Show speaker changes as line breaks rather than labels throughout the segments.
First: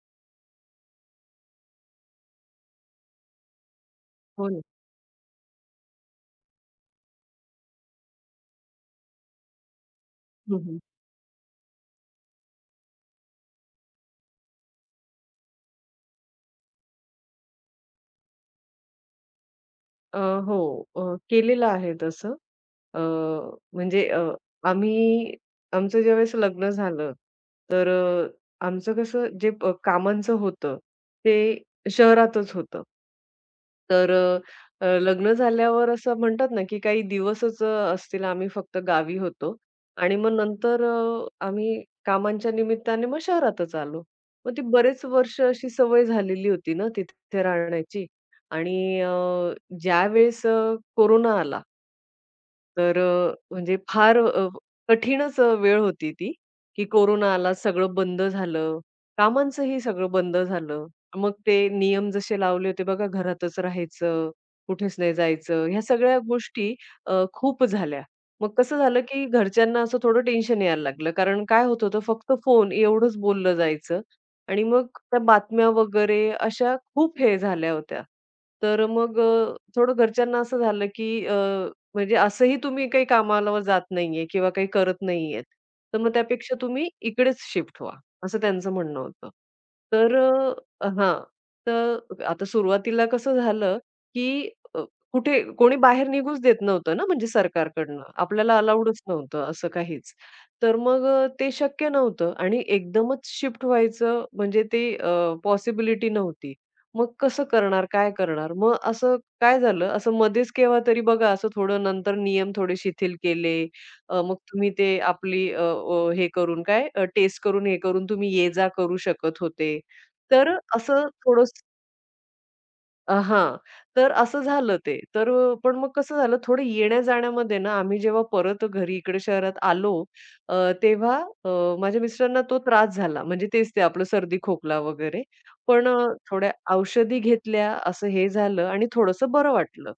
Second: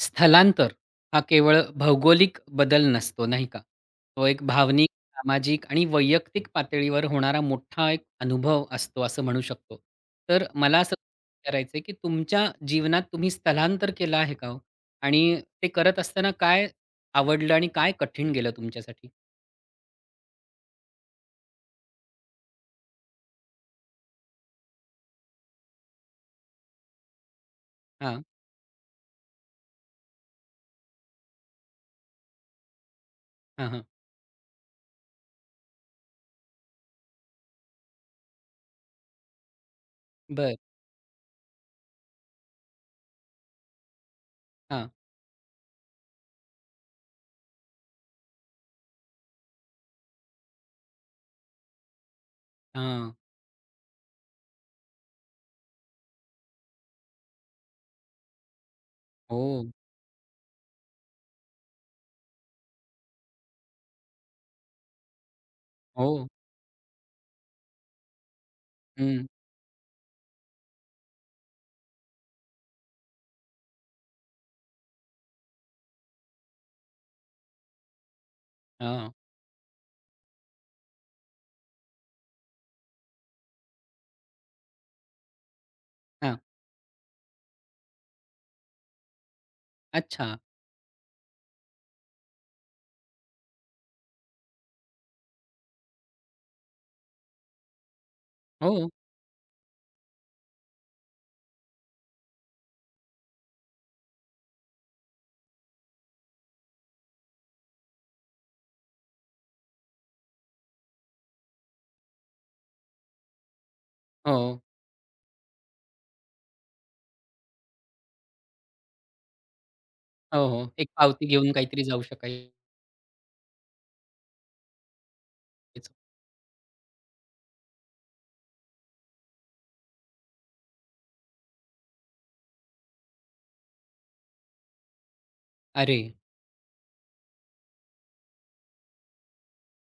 स्थलांतर हा केवळ भौगोलिक बदल नसतो, नाही का? तो एक
हो ना.
भावनिक, सामाजिक आणि वैयक्तिक पातळीवर होणारा मोठा एक अनुभव असतो, असं म्हणू शकतो. तर
हं,
मला
हं.
असं विचारायचंय, की तुमच्या जीवनात तुम्ही स्थलांतर केलं आहे का हो? आणि ते करत असताना काय आवडलं आणि काय कठीण गेलं तुमच्यासाठी?
अ, हो. अ, केलेलं आहे तसं. अ, म्हणजे आम्ही आमचं ज्यावेळेस लग्न झालं, तर
हां,
आमचं कसं जे प कामांचं होतं, ते शहरातच होतं.
हां, हां.
तर अ, अ, लग्न झाल्यावर असं म्हणतात ना, की काही दिवसच असतील आम्ही फक्त गावी होतो आणि मग
बरं.
नंतर आम्ही कामांच्या निमित्ताने मग शहरातच आलो. मग ती
हां,
बरेच वर्ष अशी सवय झालेली होती ना तिथे राहण्याची आणि ज्यावेळेस कोरोना आला तर
हां.
म्हणजे फार कठीणच वेळ होती ती, की कोरोना आला, सगळं बंद झालं.
हो,
कामांचंही सगळं बंद झालं. मग ते नियम जसे लावले होते बघा, घरातच राहायचं, कुठेच नाही जायचं, ह्या
हो.
सगळ्या गोष्टी खूप झाल्या. मग कसं झालं, की
हं.
घरच्यांना असं थोडं टेन्शन यायला लागलं. कारण काय होत होतं, फक्त फोन एवढंच बोललं जायचं आणि मग त्या बातम्या वगैरे अशा खूप हे झाल्या होत्या. तर
हां,
मग थोडं घरच्यांना असं झालं, की म्हणजे असंही तुम्ही काही कामाला जात नाहीये किंवा काही करत नाहीयेत. तर मग
हां.
त्यापेक्षा तुम्ही इकडेच शिफ्ट व्हा, असं त्यांचं म्हणणं होतं. तर
अच्छा.
हां. तर आता सुरुवातीला कसं झालं, की अ, कुठे कोणी बाहेर निघूच देत नव्हतं ना, म्हणजे सरकारकडनं. आपल्याला
हो,
अलाउडच नव्हतं असं काहीच. तर मग ते शक्य नव्हतं आणि एकदमच शिफ्ट व्हायचं म्हणजे ते पॉसिबिलिटी नव्हती. मग कसं करणार, काय करणार? मग असं काय झालं, असं मध्येच केव्हा तरी बघा असं थोडं नंतर नियम थोडे शिथिल केले. मग
हो.
तुम्ही ते आपली अ, अ, हे करून काय टेस्ट करून हे करून तुम्ही ये जा करू शकत होते.
हो,
तर
हो. एक
असं
पावती
थोडं
घेऊन काहीतरी जाऊ शकायचं.
हां. तर असं झालं ते. तर पण मग कसं झालं थोडं येण्या-जाण्यामध्ये ना आम्ही जेव्हा परत घरी इकडे शहरात आलो अ, तेव्हा अ, माझ्या मिस्टरांना तो त्रास झाला. म्हणजे तेच ते आपलं सर्दी, खोकला वगैरे. पण
अरे!
थोड्या औषधी घेतल्या असं हे झालं आणि थोडंसं बरं वाटलं.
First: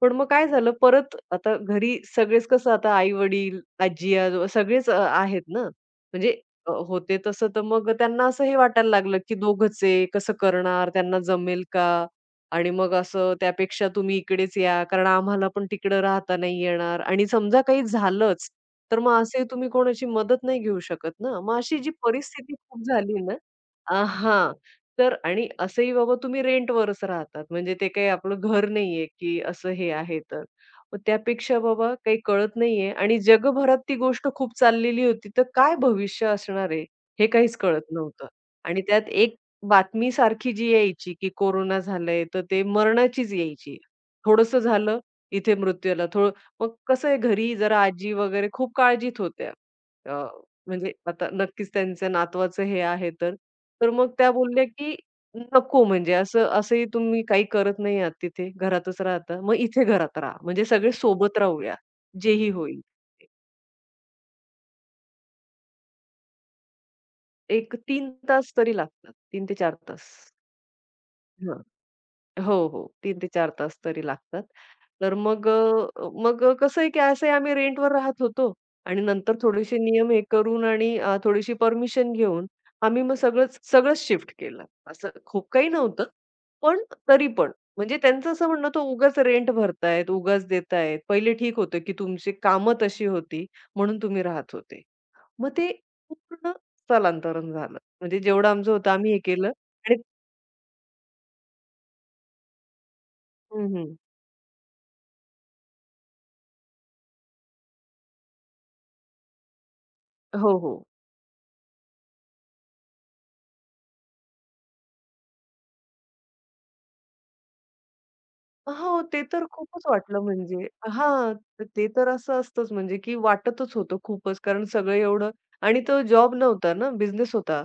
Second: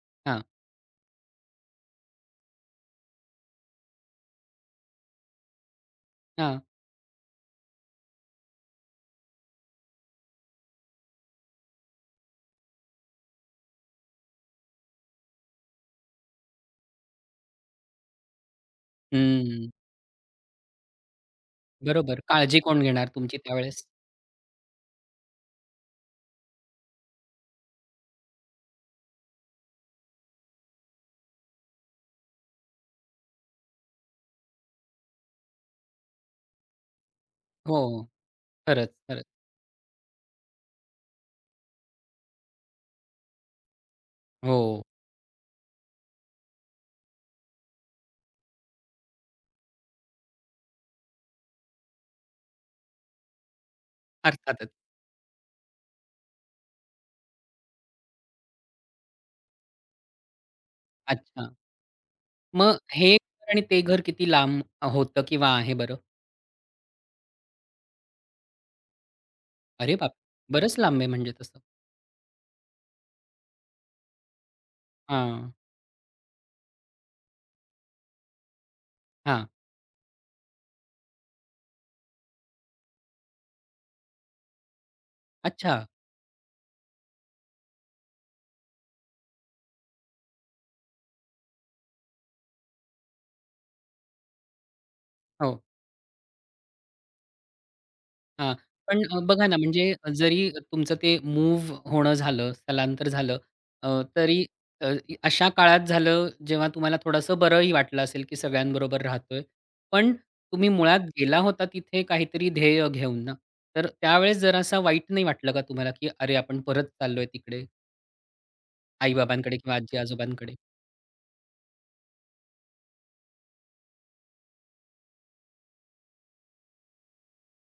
पण मग
हां,
काय झालं परत आता घरी सगळेच कसं आता आई-वडील, आजी-आजोबा सगळेच आहेत ना. म्हणजे
हां.
होते तसं तर मग त्यांना असं हे वाटायला लागलं, की दोघंच आहे, कसं करणार? त्यांना जमेल का? आणि मग असं त्यापेक्षा तुम्ही इकडेच या, कारण आम्हाला पण तिकडं राहता नाही येणार आणि समजा काही झालंच, तर मग असे
हं.
तुम्ही कोणाची मदत नाही घेऊ शकत ना. मग अशी जी
बरोबर.
परिस्थिती
काळजी कोण
खूप
घेणार
झाली ना
तुमची त्यावेळेस?
हां. तर आणि असंही बाबा तुम्ही रेंटवरच राहतात, म्हणजे ते काही आपलं घर नाहीये, की असं हे आहे तर. मग त्यापेक्षा बाबा काही कळत नाहीये आणि जगभरात ती गोष्ट खूप चाललेली होती, तर काय भविष्य असणार आहे, हे काहीच
हो,
कळत नव्हतं. आणि
खरंच,
त्यात
खरंच.
एक बातमीसारखी जी यायची, की कोरोना झालंय, तर ते मरणाचीच यायची. थोडंसं
हो,
झालं, इथे मृत्यू आला. थोडं मग कसं आहे घरी जरा आजी वगैरे खूप काळजीत होत्या. अ, म्हणजे आता नक्कीच त्यांचं नातवाचं हे आहे तर. तर मग त्या बोलल्या,
अर्थातच.
की "नको म्हणजे असं असंही तुम्ही काही करत नाही आहात तिथे, घरातच राहता. मग इथे घरात राहा. म्हणजे सगळे सोबत
अच्छा.
राहूया, जेही
मग
होईल."
हे घर आणि ते घर किती लांब होतं किंवा आहे बरं?
एक 3 तास तरी लागतात, 3 ते 4
अरे
तास.
बाप! बरंच लांब आहे म्हणजे तसं.
हो, हो. 3 ते 4 तास तरी लागतात. तर मग
हां,
कसं आहे, की असंही आम्ही रेंटवर राहत होतो आणि नंतर
हां.
थोडेसे नियम हे करून आणि थोडीशी परमिशन घेऊन आम्ही मग सगळंच सगळंच शिफ्ट केलं. असं खूप काही
अच्छा.
नव्हतं. पण तरी पण म्हणजे त्यांचं असं म्हणणं होतं, "उगाच रेंट भरतायत, उगाच देतायत. पहिले ठीक होतं, की तुमची कामं तशी होती म्हणून तुम्ही राहत होते." मग
हो.
ते पूर्ण स्थलांतरण झालं. म्हणजे जेवढं
हां.
आमचं होतं
पण
आम्ही हे
बघा
केलं
ना, म्हणजे
आणि
जरी तुमचं ते मूव्ह होणं झालं, स्थलांतर झालं,
हं,
अ,
हं.
तरी अ, इ- अशा काळात झालं, जेव्हा तुम्हाला थोडंसं बरंही वाटलं असेल, की सगळ्यांबरोबर राहतोय. पण
हो,
तुम्ही
हो.
मुळात गेला होता तिथे काहीतरी ध्येय घेऊन ना, तर त्यावेळेस जरासा वाईट नाही वाटलं का तुम्हाला, की "अरे, आपण परत चाललोय तिकडे,
हो,
आई
ते तर
किंवा
खूपच वाटलं
आजी-आजोबांकडे?"
म्हणजे हां, तर ते तर असं असतंच म्हणजे की वाटतच होतं खूपच कारण सगळं एवढं आणि तो जॉब नव्हता ना, बिझनेस होता.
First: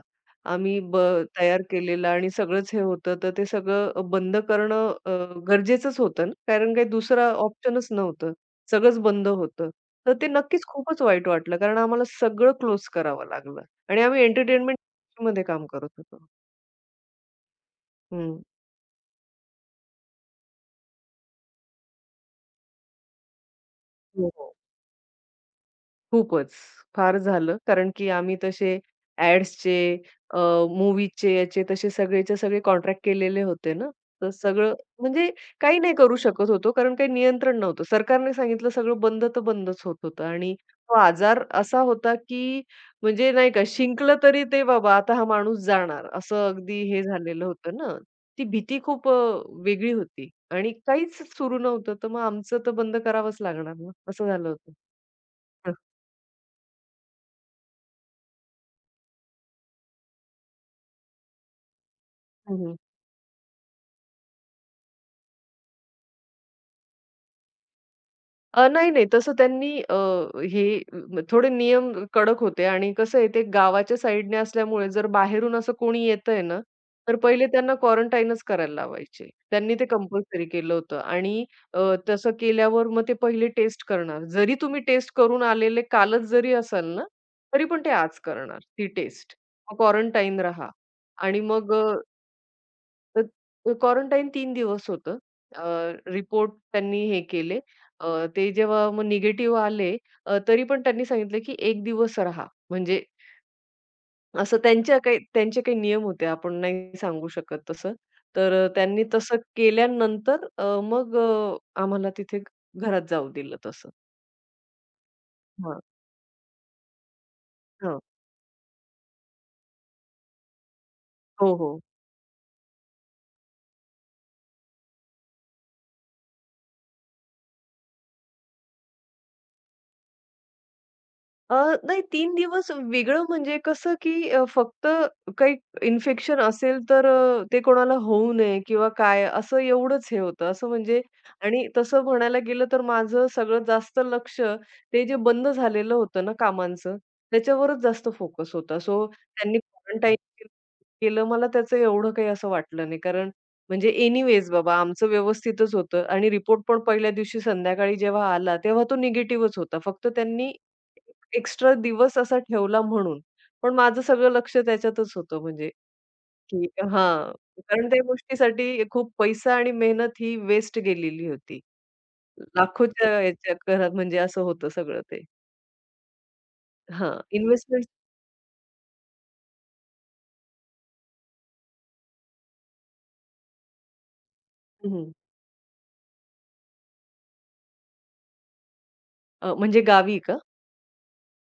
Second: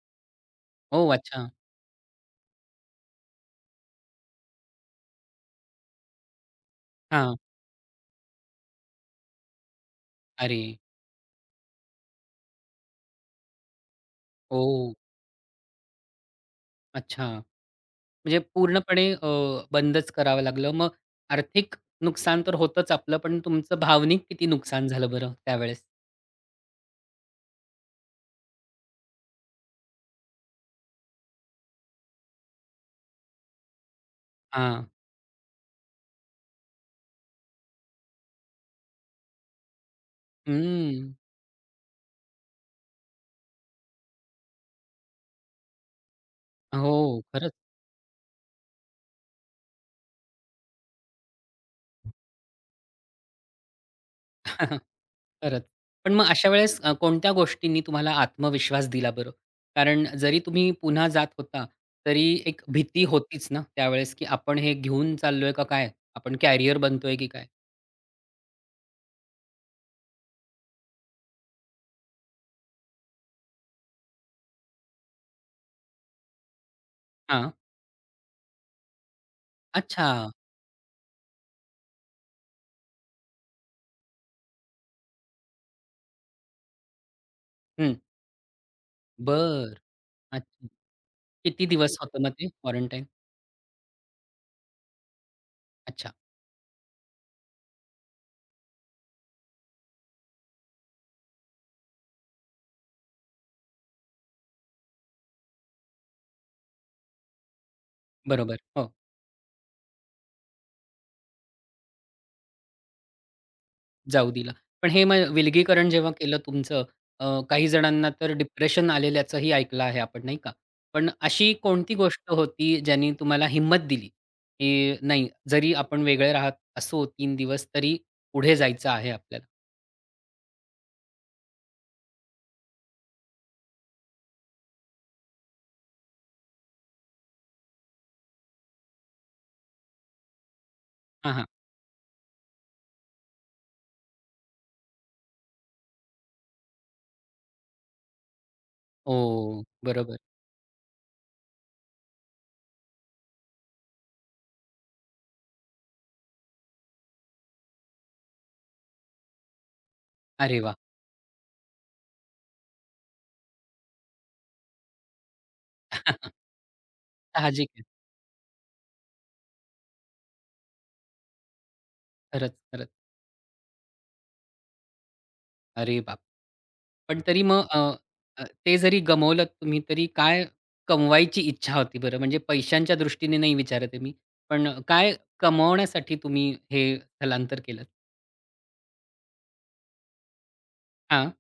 आम्ही ब
"ओह, अच्छा."
तयार केलेला आणि सगळंच हे होतं, तर ते सगळं बंद करणं गरजेचंच होतं ना, कारण काही दुसरा
हां.
ऑप्शनच नव्हतं. सगळंच बंद होतं. तर ते
अरे.
नक्कीच खूपच वाईट वाटलं कारण आम्हाला सगळं क्लोज करावं लागलं आणि आम्ही
ओह!
एंटरटेनमेंटमध्ये काम करत होतो.
अच्छा. म्हणजे
हं.
पूर्णपणे बंदच करावं लागलं. मग आर्थिक नुकसान तर होतंच आपलं, पण तुमचं भावनिक किती
हो.
नुकसान झालं बरं त्यावेळेस?
खूपच. फार झालं. कारण की आम्ही तसे ॲड्सचे अ, मूव्हीचे याचे तसे सगळेच्या सगळे कॉन्ट्रॅक्ट केलेले होते ना. तर सगळं
हां.
म्हणजे काही नाही करू शकत होतो कारण काही नियंत्रण नव्हतं. सरकारने सांगितलं सगळं बंद तर बंदच होत होतं आणि तो
हं.
आजार असा होता, की म्हणजे नाही का शिंकलं तरी ते बाबा आता हा माणूस जाणार असं अगदी हे
हो,
झालेलं
खरंच.
होतं ना. ती भीती खूप वेगळी होती आणि काहीच सुरू नव्हतं. तर मग आमचं तर बंद करावंच लागणार ना, असं झालं होतं.
खरंच. पण मग अशा वेळेस कोणत्या गोष्टींनी तुम्हाला आत्मविश्वास दिला बरं? कारण जरी तुम्ही पुन्हा जात होता, तरी
हं,
एक
हं.
भीती होतीच ना त्यावेळेस, की आपण हे घेऊन चाललोय का काय? आपण कॅरियर बनतोय की काय?
नाही, नाही. तसं त्यांनी हे म थोडे नियम कडक होते आणि कसं आहे ते गावाच्या साईडने असल्यामुळे जर बाहेरून असं कोणी येतंय ना, तर पहिले
हां.
त्यांना क्वारंटाईनच करायला लावायचे. त्यांनी ते
अच्छा.
कंपल्सरी केलं होतं आणि अ, तसं केल्यावर मग ते पहिले टेस्ट करणार. जरी तुम्ही टेस्ट करून आलेले कालच जरी असाल ना, तरी पण ते
हं.
आज करणार ती टेस्ट.
बरं.
क्वारंटाईन
अच्छा.
राहा आणि
किती
मग
दिवस होतं मग ते क्वारंटाईन?
अ, क्वारंटाईन 3 दिवस होतं.
अच्छा.
रिपोर्ट त्यांनी हे केले. अ, ते जेव्हा मग निगेटिव्ह आले तरी पण त्यांनी सांगितलं, की एक दिवस राहा. म्हणजे असं त्यांच्या काही त्यांचे काही नियम होते. आपण नाही सांगू शकत तसं. तर
बरोबर. हो,
त्यांनी तसं केल्यानंतर मग अ, आम्हाला तिथे घरात जाऊ दिलं तसं.
जाऊ दिला. पण हे मग
हां,
विलगीकरण जेव्हा केलं तुमचं काही
हां.
जणांना तर डिप्रेशन आलेल्याचंही ऐकलं आहे आपण, नाही का? पण अशी
हो, हो.
कोणती गोष्ट होती ज्यानी तुम्हाला हिंमत दिली, की नाही जरी आपण वेगळे राहत असो तीन दिवस तरी पुढे जायचं आहे आपल्याला?
अ, नाही 3 दिवस वेगळं म्हणजे कसं, की फक्त काही इन्फेक्शन असेल तर ते कोणाला होऊ नये किंवा काय असं एवढंच हे होतं. असं म्हणजे
हां, हां.
आणि तसं म्हणायला गेलं तर माझं सगळं जास्त लक्ष ते जे बंद झालेलं होतं ना कामांचं, त्याच्यावरच जास्त फोकस होता. सो त्यांनी
हो,
क्वारंटाईन
बरोबर.
केलं मला त्याचं एवढं काही असं वाटलं नाही. कारण म्हणजे एनिवेज बाबा आमचं व्यवस्थितच होतं आणि रिपोर्ट पण पहिल्या दिवशी संध्याकाळी जेव्हा आला, तेव्हा तो निगेटिव्हच होता. फक्त त्यांनी
अरे वाह!
एक्स्ट्रा दिवस असा ठेवला म्हणून. पण माझं सगळं लक्ष त्याच्यातच होतं म्हणजे की हां,
साहजिक आहे.
कारण त्या गोष्टीसाठी खूप पैसा आणि मेहनत ही वेस्ट गेलेली होती.
खरंच, खरंच.
लाखोच्या ह्याच्या घरात म्हणजे असं होतं सगळं ते.
अरे बाप!
हां,
पण हं. तरी मग अ,
इन्व्हेस्टमेंट
अ, ते जरी गमावलत तुम्ही तरी काय कमवायची इच्छा होती बरं? म्हणजे पैशांच्या दृष्टीने नाही विचारत आहे मी. पण
हं.
काय कमवण्यासाठी तुम्ही हे स्थलांतर केलंत?
म्हणजे गावी का?
हां,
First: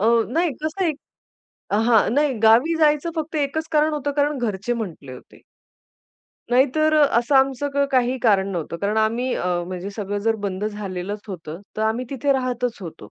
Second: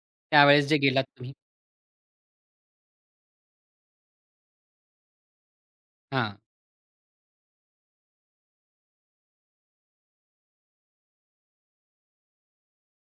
नाही
त्यावेळेस जे
कसं आहे
गेलात तुम्ही.
हां, नाही गावी जायचं फक्त एकच कारण होतं कारण घरचे म्हटले होते.
हां.
नाहीतर असं आमचं क काही कारण नव्हतं. कारण आम्ही म्हणजे सगळं जर बंद झालेलंच होतं, तर आम्ही तिथे राहतच होतो.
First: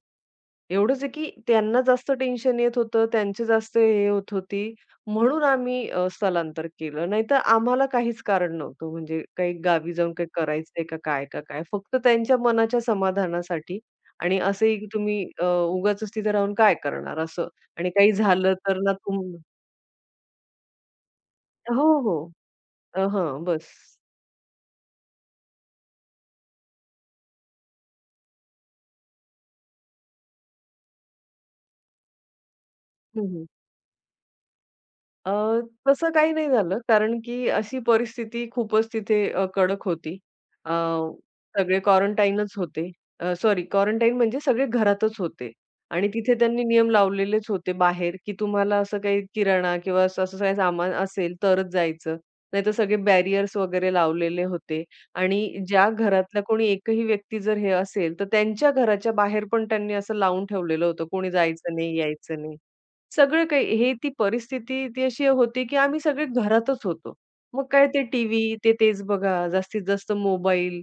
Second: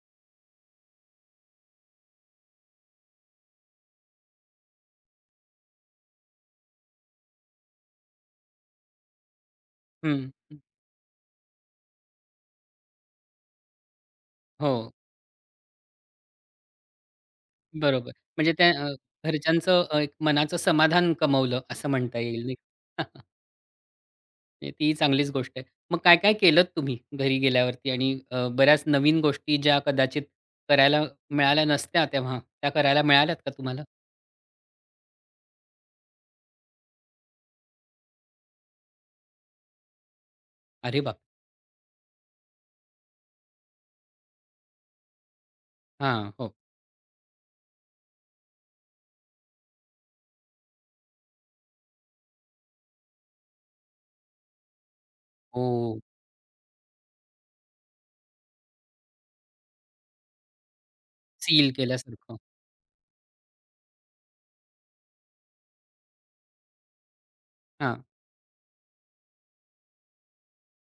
एवढंच आहे की त्यांना जास्त टेन्शन येत होतं, त्यांचे जास्त हे होत होती, म्हणून आम्ही स्थलांतर केलं. नाहीतर आम्हाला काहीच कारण नव्हतं. म्हणजे काही गावी जाऊन
हं.
काही करायचंय का काय, का काय? फक्त त्यांच्या मनाच्या समाधानासाठी आणि
हो,
असंही की तुम्ही उगाचच तिथे राहून काय करणार असं आणि
बरोबर.
काही
म्हणजे
झालं
त्या
तर ना तुम
घरच्यांचं एक मनाचं समाधान कमावलं
हो,
असं
हो.
म्हणता येईल नाही
हां, बस.
म्हणजे ती चांगलीच गोष्ट आहे. मग काय-काय केलत तुम्ही घरी गेल्यावरती आणि बऱ्याच नवीन गोष्टी ज्या कदाचित करायला मिळाल्या नसत्या तेव्हा, त्या करायला मिळाल्यात का तुम्हाला?
अ, तसं काही नाही झालं, कारण की अशी परिस्थिती खूपच तिथे कडक होती. अ,
अरे बाप!
सगळे क्वारंटाईनच होते. सॉरी क्वारंटाईन म्हणजे सगळे घरातच होते आणि
हां,
तिथे
हो.
त्यांनी नियम लावलेलेच होते बाहेर, की तुम्हाला असं काही किराणा किंवा असं असं काही सामान असेल तरच जायचं. नाहीतर सगळे बॅरियर्स वगैरे लावलेले होते आणि ज्या
हो,
घरातला कोणी एकही व्यक्ती जर हे असेल, तर त्यांच्या घराच्या बाहेर पण त्यांनी असं लावून ठेवलेलं होतं, कोणी
सील
जायचं नाही,
केल्यासारखं.
यायचं नाही. सगळं काही हे ती परिस्थिती ती अशी होती, की आम्ही सगळे घरातच होतो. मग काय ते
हां,
टीव्ही, ते तेच बघा, जास्तीत जास्त मोबाईल.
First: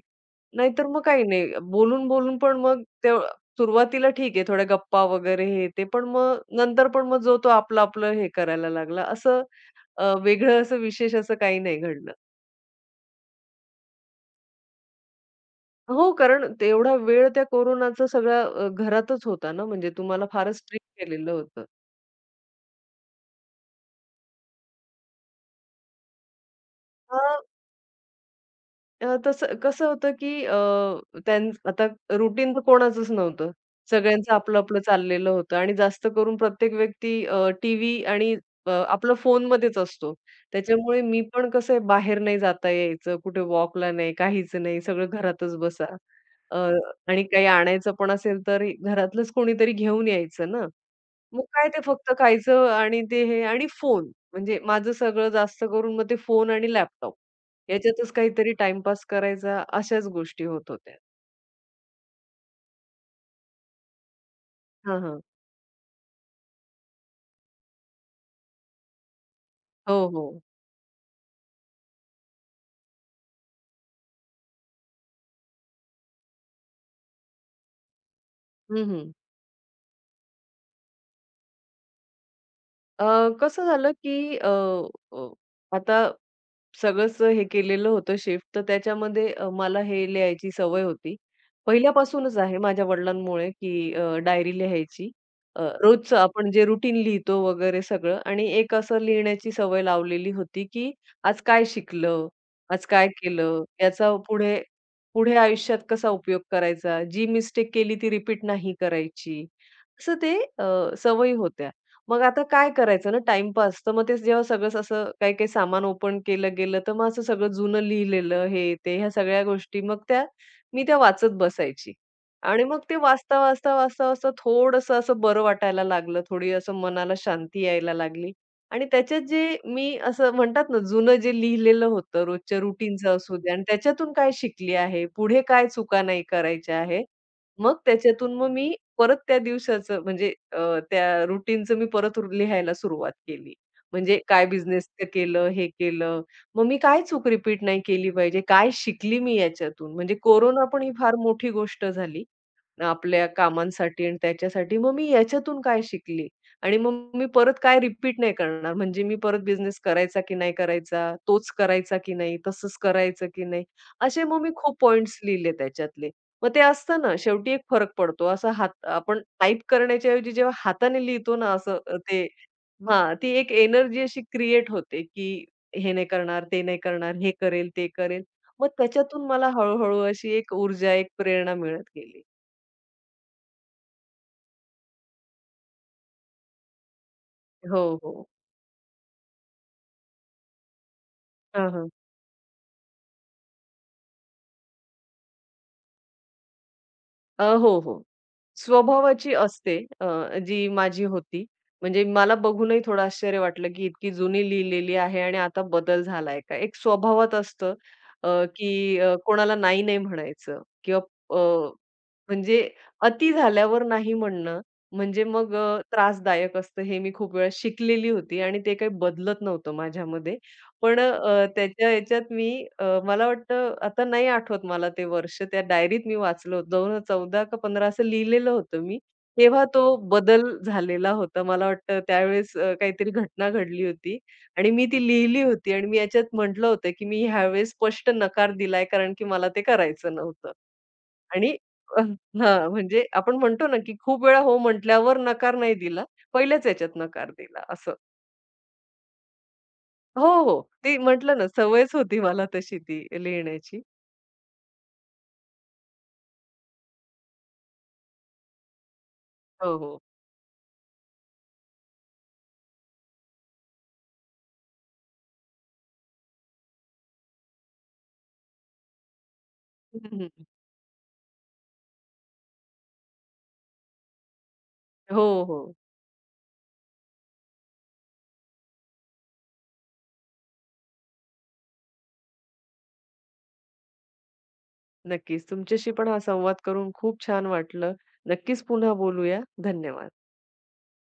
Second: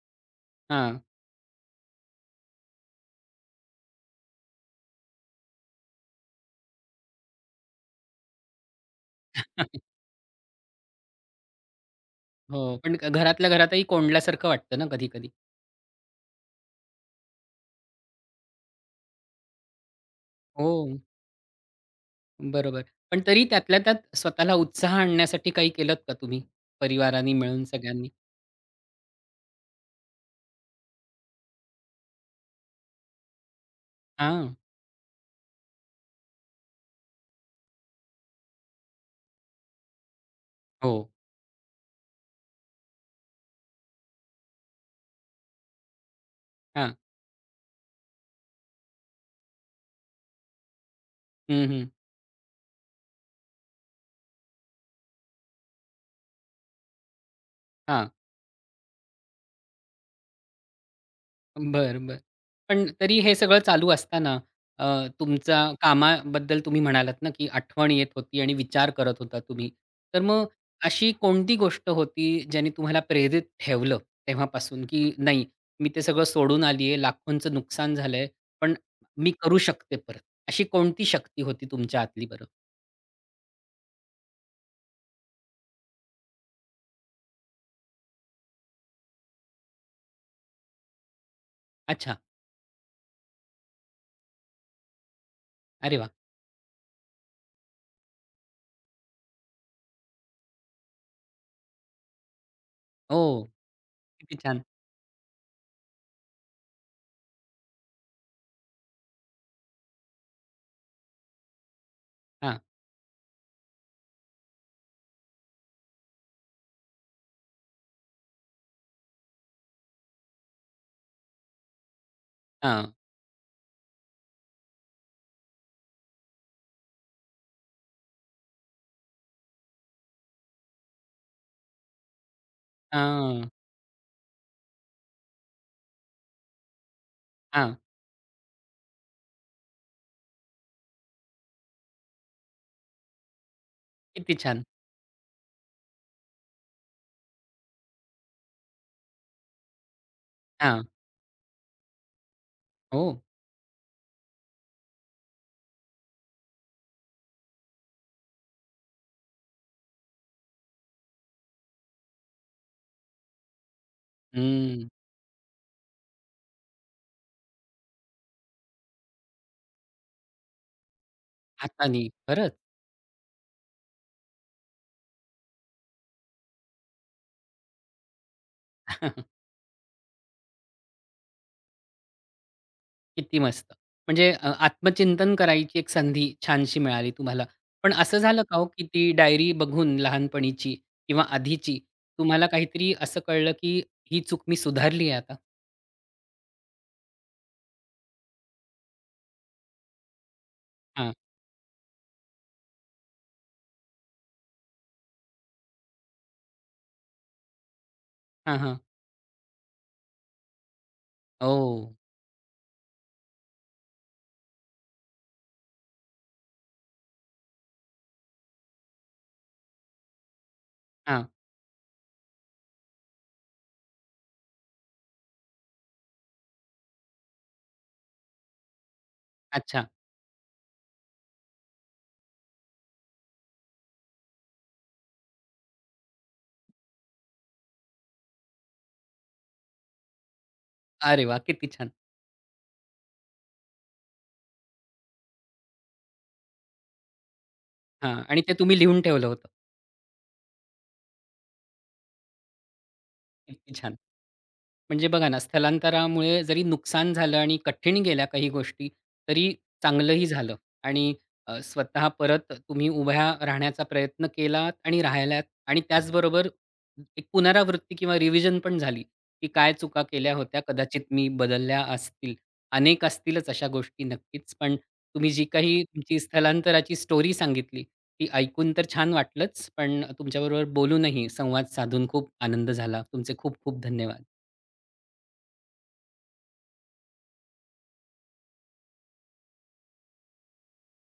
नाहीतर
हां.
मग काही नाही. बोलून-बोलून पण मग ते सुरुवातीला ठीक आहे थोड्या गप्पा वगैरे हे ते, पण मग नंतर पण मग जो तो आपलं-आपलं हे करायला लागला. असं वेगळं असं विशेष असं काही नाही घडलं.
हो, पण घरातल्या घरातही कोंडल्यासारखं वाटतं ना कधी-कधी.
हो, कारण तेवढा वेळ त्या कोरोनाचा सगळा घरातच होता ना, म्हणजे तुम्हाला फारच
हो,
स्ट्रिक्ट केलेलं होतं.
बरोबर. पण तरी त्यातल्या त्यात स्वतःला उत्साह आणण्यासाठी काही केलत का तुम्ही? परिवाराने मिळून सगळ्यांनी?
तसं कसं होतं, की त्यां आता रुटीन तर कोणाचंच नव्हतं. सगळ्यांचं
हां,
आपलं-आपलं चाललेलं होतं आणि जास्त करून प्रत्येक व्यक्ती टीव्ही आणि आपलं फोनमध्येच असतो.
हो.
त्याच्यामुळे मी पण कसं आहे, बाहेर नाही जाता यायचं, कुठे वॉकला नाही, काहीच नाही, सगळं घरातच बसा. अ,
हां.
आणि काही आणायचं पण असेल तर घरातलंच कोणीतरी घेऊन यायचं ना. मग
हं,
काय ते
हं.
फक्त खायचं आणि ते हे आणि फोन. म्हणजे माझं सगळं जास्त करून मग ते फोन आणि लॅपटॉप
हां.
याच्यातच काहीतरी टाईमपास करायचा अशाच गोष्टी होत होत्या.
बरं, बरं. पण तरी हे सगळं चालू असताना अ,
हां, हां.
तुमच्या कामाबद्दल तुम्ही म्हणालात ना, की आठवण येत होती आणि विचार करत होता तुम्ही.
हो,
तर
हो.
मग अशी कोणती गोष्ट होती ज्याने तुम्हाला प्रेरित ठेवलं तेव्हापासून, की नाही मी ते सगळं सोडून आली आहे, लाखोंचं नुकसान झालंय, पण
हं, हं.
मी करू शकते परत. अशी कोणती शक्ती होती तुमच्या आतली बरं?
अ, कसं झालं की अ, अ, आता सगळंच हे केलेलं होतं शिफ्ट, तर त्याच्यामध्ये मला हे लिहायची सवय होती.
अच्छा.
पहिल्यापासूनच आहे माझ्या वडिलांमुळे, की डायरी लिहायची.
अरे वाह!
रोजचं आपण जे रुटीन लिहितो वगैरे सगळं आणि एक असं लिहिण्याची सवय लावलेली होती, की आज काय शिकलं, आज काय
हो,
केलं, याचा
किती
पुढे
छान.
पुढे आयुष्यात कसा उपयोग करायचा, जी मिस्टेक केली ती रिपीट नाही करायची. असं ते सवयी होत्या. मग आता
हां,
काय करायचं ना टाईमपास. तर मग ते जेव्हा सगळंच असं काही-काही सामान ओपन केलं गेलं, तर मग असं सगळं जुनं लिहिलेलं हे, ते ह्या सगळ्या गोष्टी मग त्या मी त्या वाचत बसायची. आणि मग
हां,
ते वाचता, वाचता, वाचता, वाचता थोडंसं असं बरं वाटायला लागलं. थोडी असं मनाला शांती यायला लागली. आणि त्याच्यात जे मी असं म्हणतात ना, जुनं जे लिहिलेलं होतं रोजच्या रुटीनचं असू
हां,
द्या आणि त्याच्यातून काय शिकली आहे, पुढे काय चुका नाही करायच्या आहे.
हां.
मग त्याच्यातून मग मी परत त्या दिवसाचं म्हणजे त्या रुटीनचं मी परत लिहायला सुरुवात केली. म्हणजे
किती
काय
छान.
बिझनेसचं केलं, हे केलं. मग मी काय चूक रिपीट नाही केली पाहिजे, काय शिकली मी याच्यातून. म्हणजे कोरोना पण
हां.
ही फार मोठी गोष्ट झाली.
हो.
आपल्या कामांसाठी आणि त्याच्यासाठी. मग मी याच्यातून काय शिकली आणि मग मी परत काय रिपीट नाही करणार. म्हणजे मी परत बिझनेस करायचा की नाही करायचा, तोच करायचा की नाही, तसंच करायचं की नाही. असे मग मी खूप
हं.
पॉइंट्स लिहिले त्याच्यातले. मग ते असतं ना, शेवटी एक फरक पडतो. असं हात आपण टाइप करण्याच्या ऐवजी जेव्हा हाताने लिहितो ना असं
हाताने.
ते
खरंच.
हां, ती एक एनर्जी अशी क्रिएट होते की हे नाही करणार, ते नाही करणार, हे करेल, ते करेल. मग त्याच्यातून मला हळू अशी एक ऊर्जा, एक प्रेरणा मिळत गेली.
किती मस्त! म्हणजे आत्मचिंतन करायची एक संधी छानशी मिळाली तुम्हाला.
हो,
पण असं
हो.
झालं का हो, की ती डायरी बघून लहानपणीची किंवा
हां,
आधीची
हां.
तुम्हाला काहीतरी असं कळलं, की ही चूक मी सुधारली आहे आता?
हो, हो. स्वभावाची असते जी माझी
हां.
होती. म्हणजे मला बघूनही थोडं आश्चर्य वाटलं, की इतकी जुनी लिहिलेली आहे आणि आता बदल झालाय का? एक स्वभावात असतं अ,
हां, हां.
की कोणाला नाही, नाही म्हणायचं किंवा अ
ओह!
म्हणजे अति झाल्यावर नाही म्हणणं, म्हणजे मग त्रासदायक असतं हे मी खूप वेळा शिकलेली होती आणि ते काही बदलत नव्हतं माझ्यामध्ये. पण
हां.
त्याच्या ह्याच्यात मी मला वाटतं आता नाही आठवत मला ते वर्ष त्या डायरीत मी वाचलं होतं 2014 का 15 असं लिहिलेलं होतं मी. तेव्हा तो
अच्छा.
बदल झालेला होता. मला वाटतं त्यावेळेस काहीतरी घटना घडली होती आणि मी ती लिहिली होती आणि मी याच्यात म्हटलं होतं, की मी ह्यावेळेस स्पष्ट नकार दिलाय कारण की मला ते करायचं नव्हतं.
अरे वाह!
आणि
किती छान.
हां, म्हणजे आपण म्हणतो ना, की खूप वेळा हो म्हटल्यावर नकार नाही दिला. पहिल्याच याच्यात नकार दिला असं.
हां. आणि ते तुम्ही लिहून ठेवलं होतं.
हो, हो. ती म्हटलं ना सवयच होती मला तशी ती
किती
लिहिण्याची.
छान. म्हणजे बघा ना, स्थलांतरामुळे जरी नुकसान झालं आणि कठीण गेल्या काही गोष्टी, तरी
हो, हो.
चांगलंही झालं आणि स्वतः परत तुम्ही उभ्या राहण्याचा प्रयत्न केलात आणि राहिल्यात आणि त्याचबरोबर एक पुनरावृत्ती किंवा रिव्हिजन पण झाली, की काय चुका
हं,
केल्या होत्या, कदाचित मी बदलल्या असतील. अनेक असतीलच अशा गोष्टी नक्कीच, पण तुम्ही
हो,
जी
हो.
काही तुमची स्थलांतराची स्टोरी सांगितली, ती ऐकून तर छान वाटलंच, पण तुमच्याबरोबर बोलूनही संवाद साधून खूप आनंद झाला. तुमचे खूप खूप धन्यवाद.
नक्कीच. तुमच्याशी पण हा संवाद करून खूप छान वाटलं. नक्कीच पुन्हा बोलूया. धन्यवाद.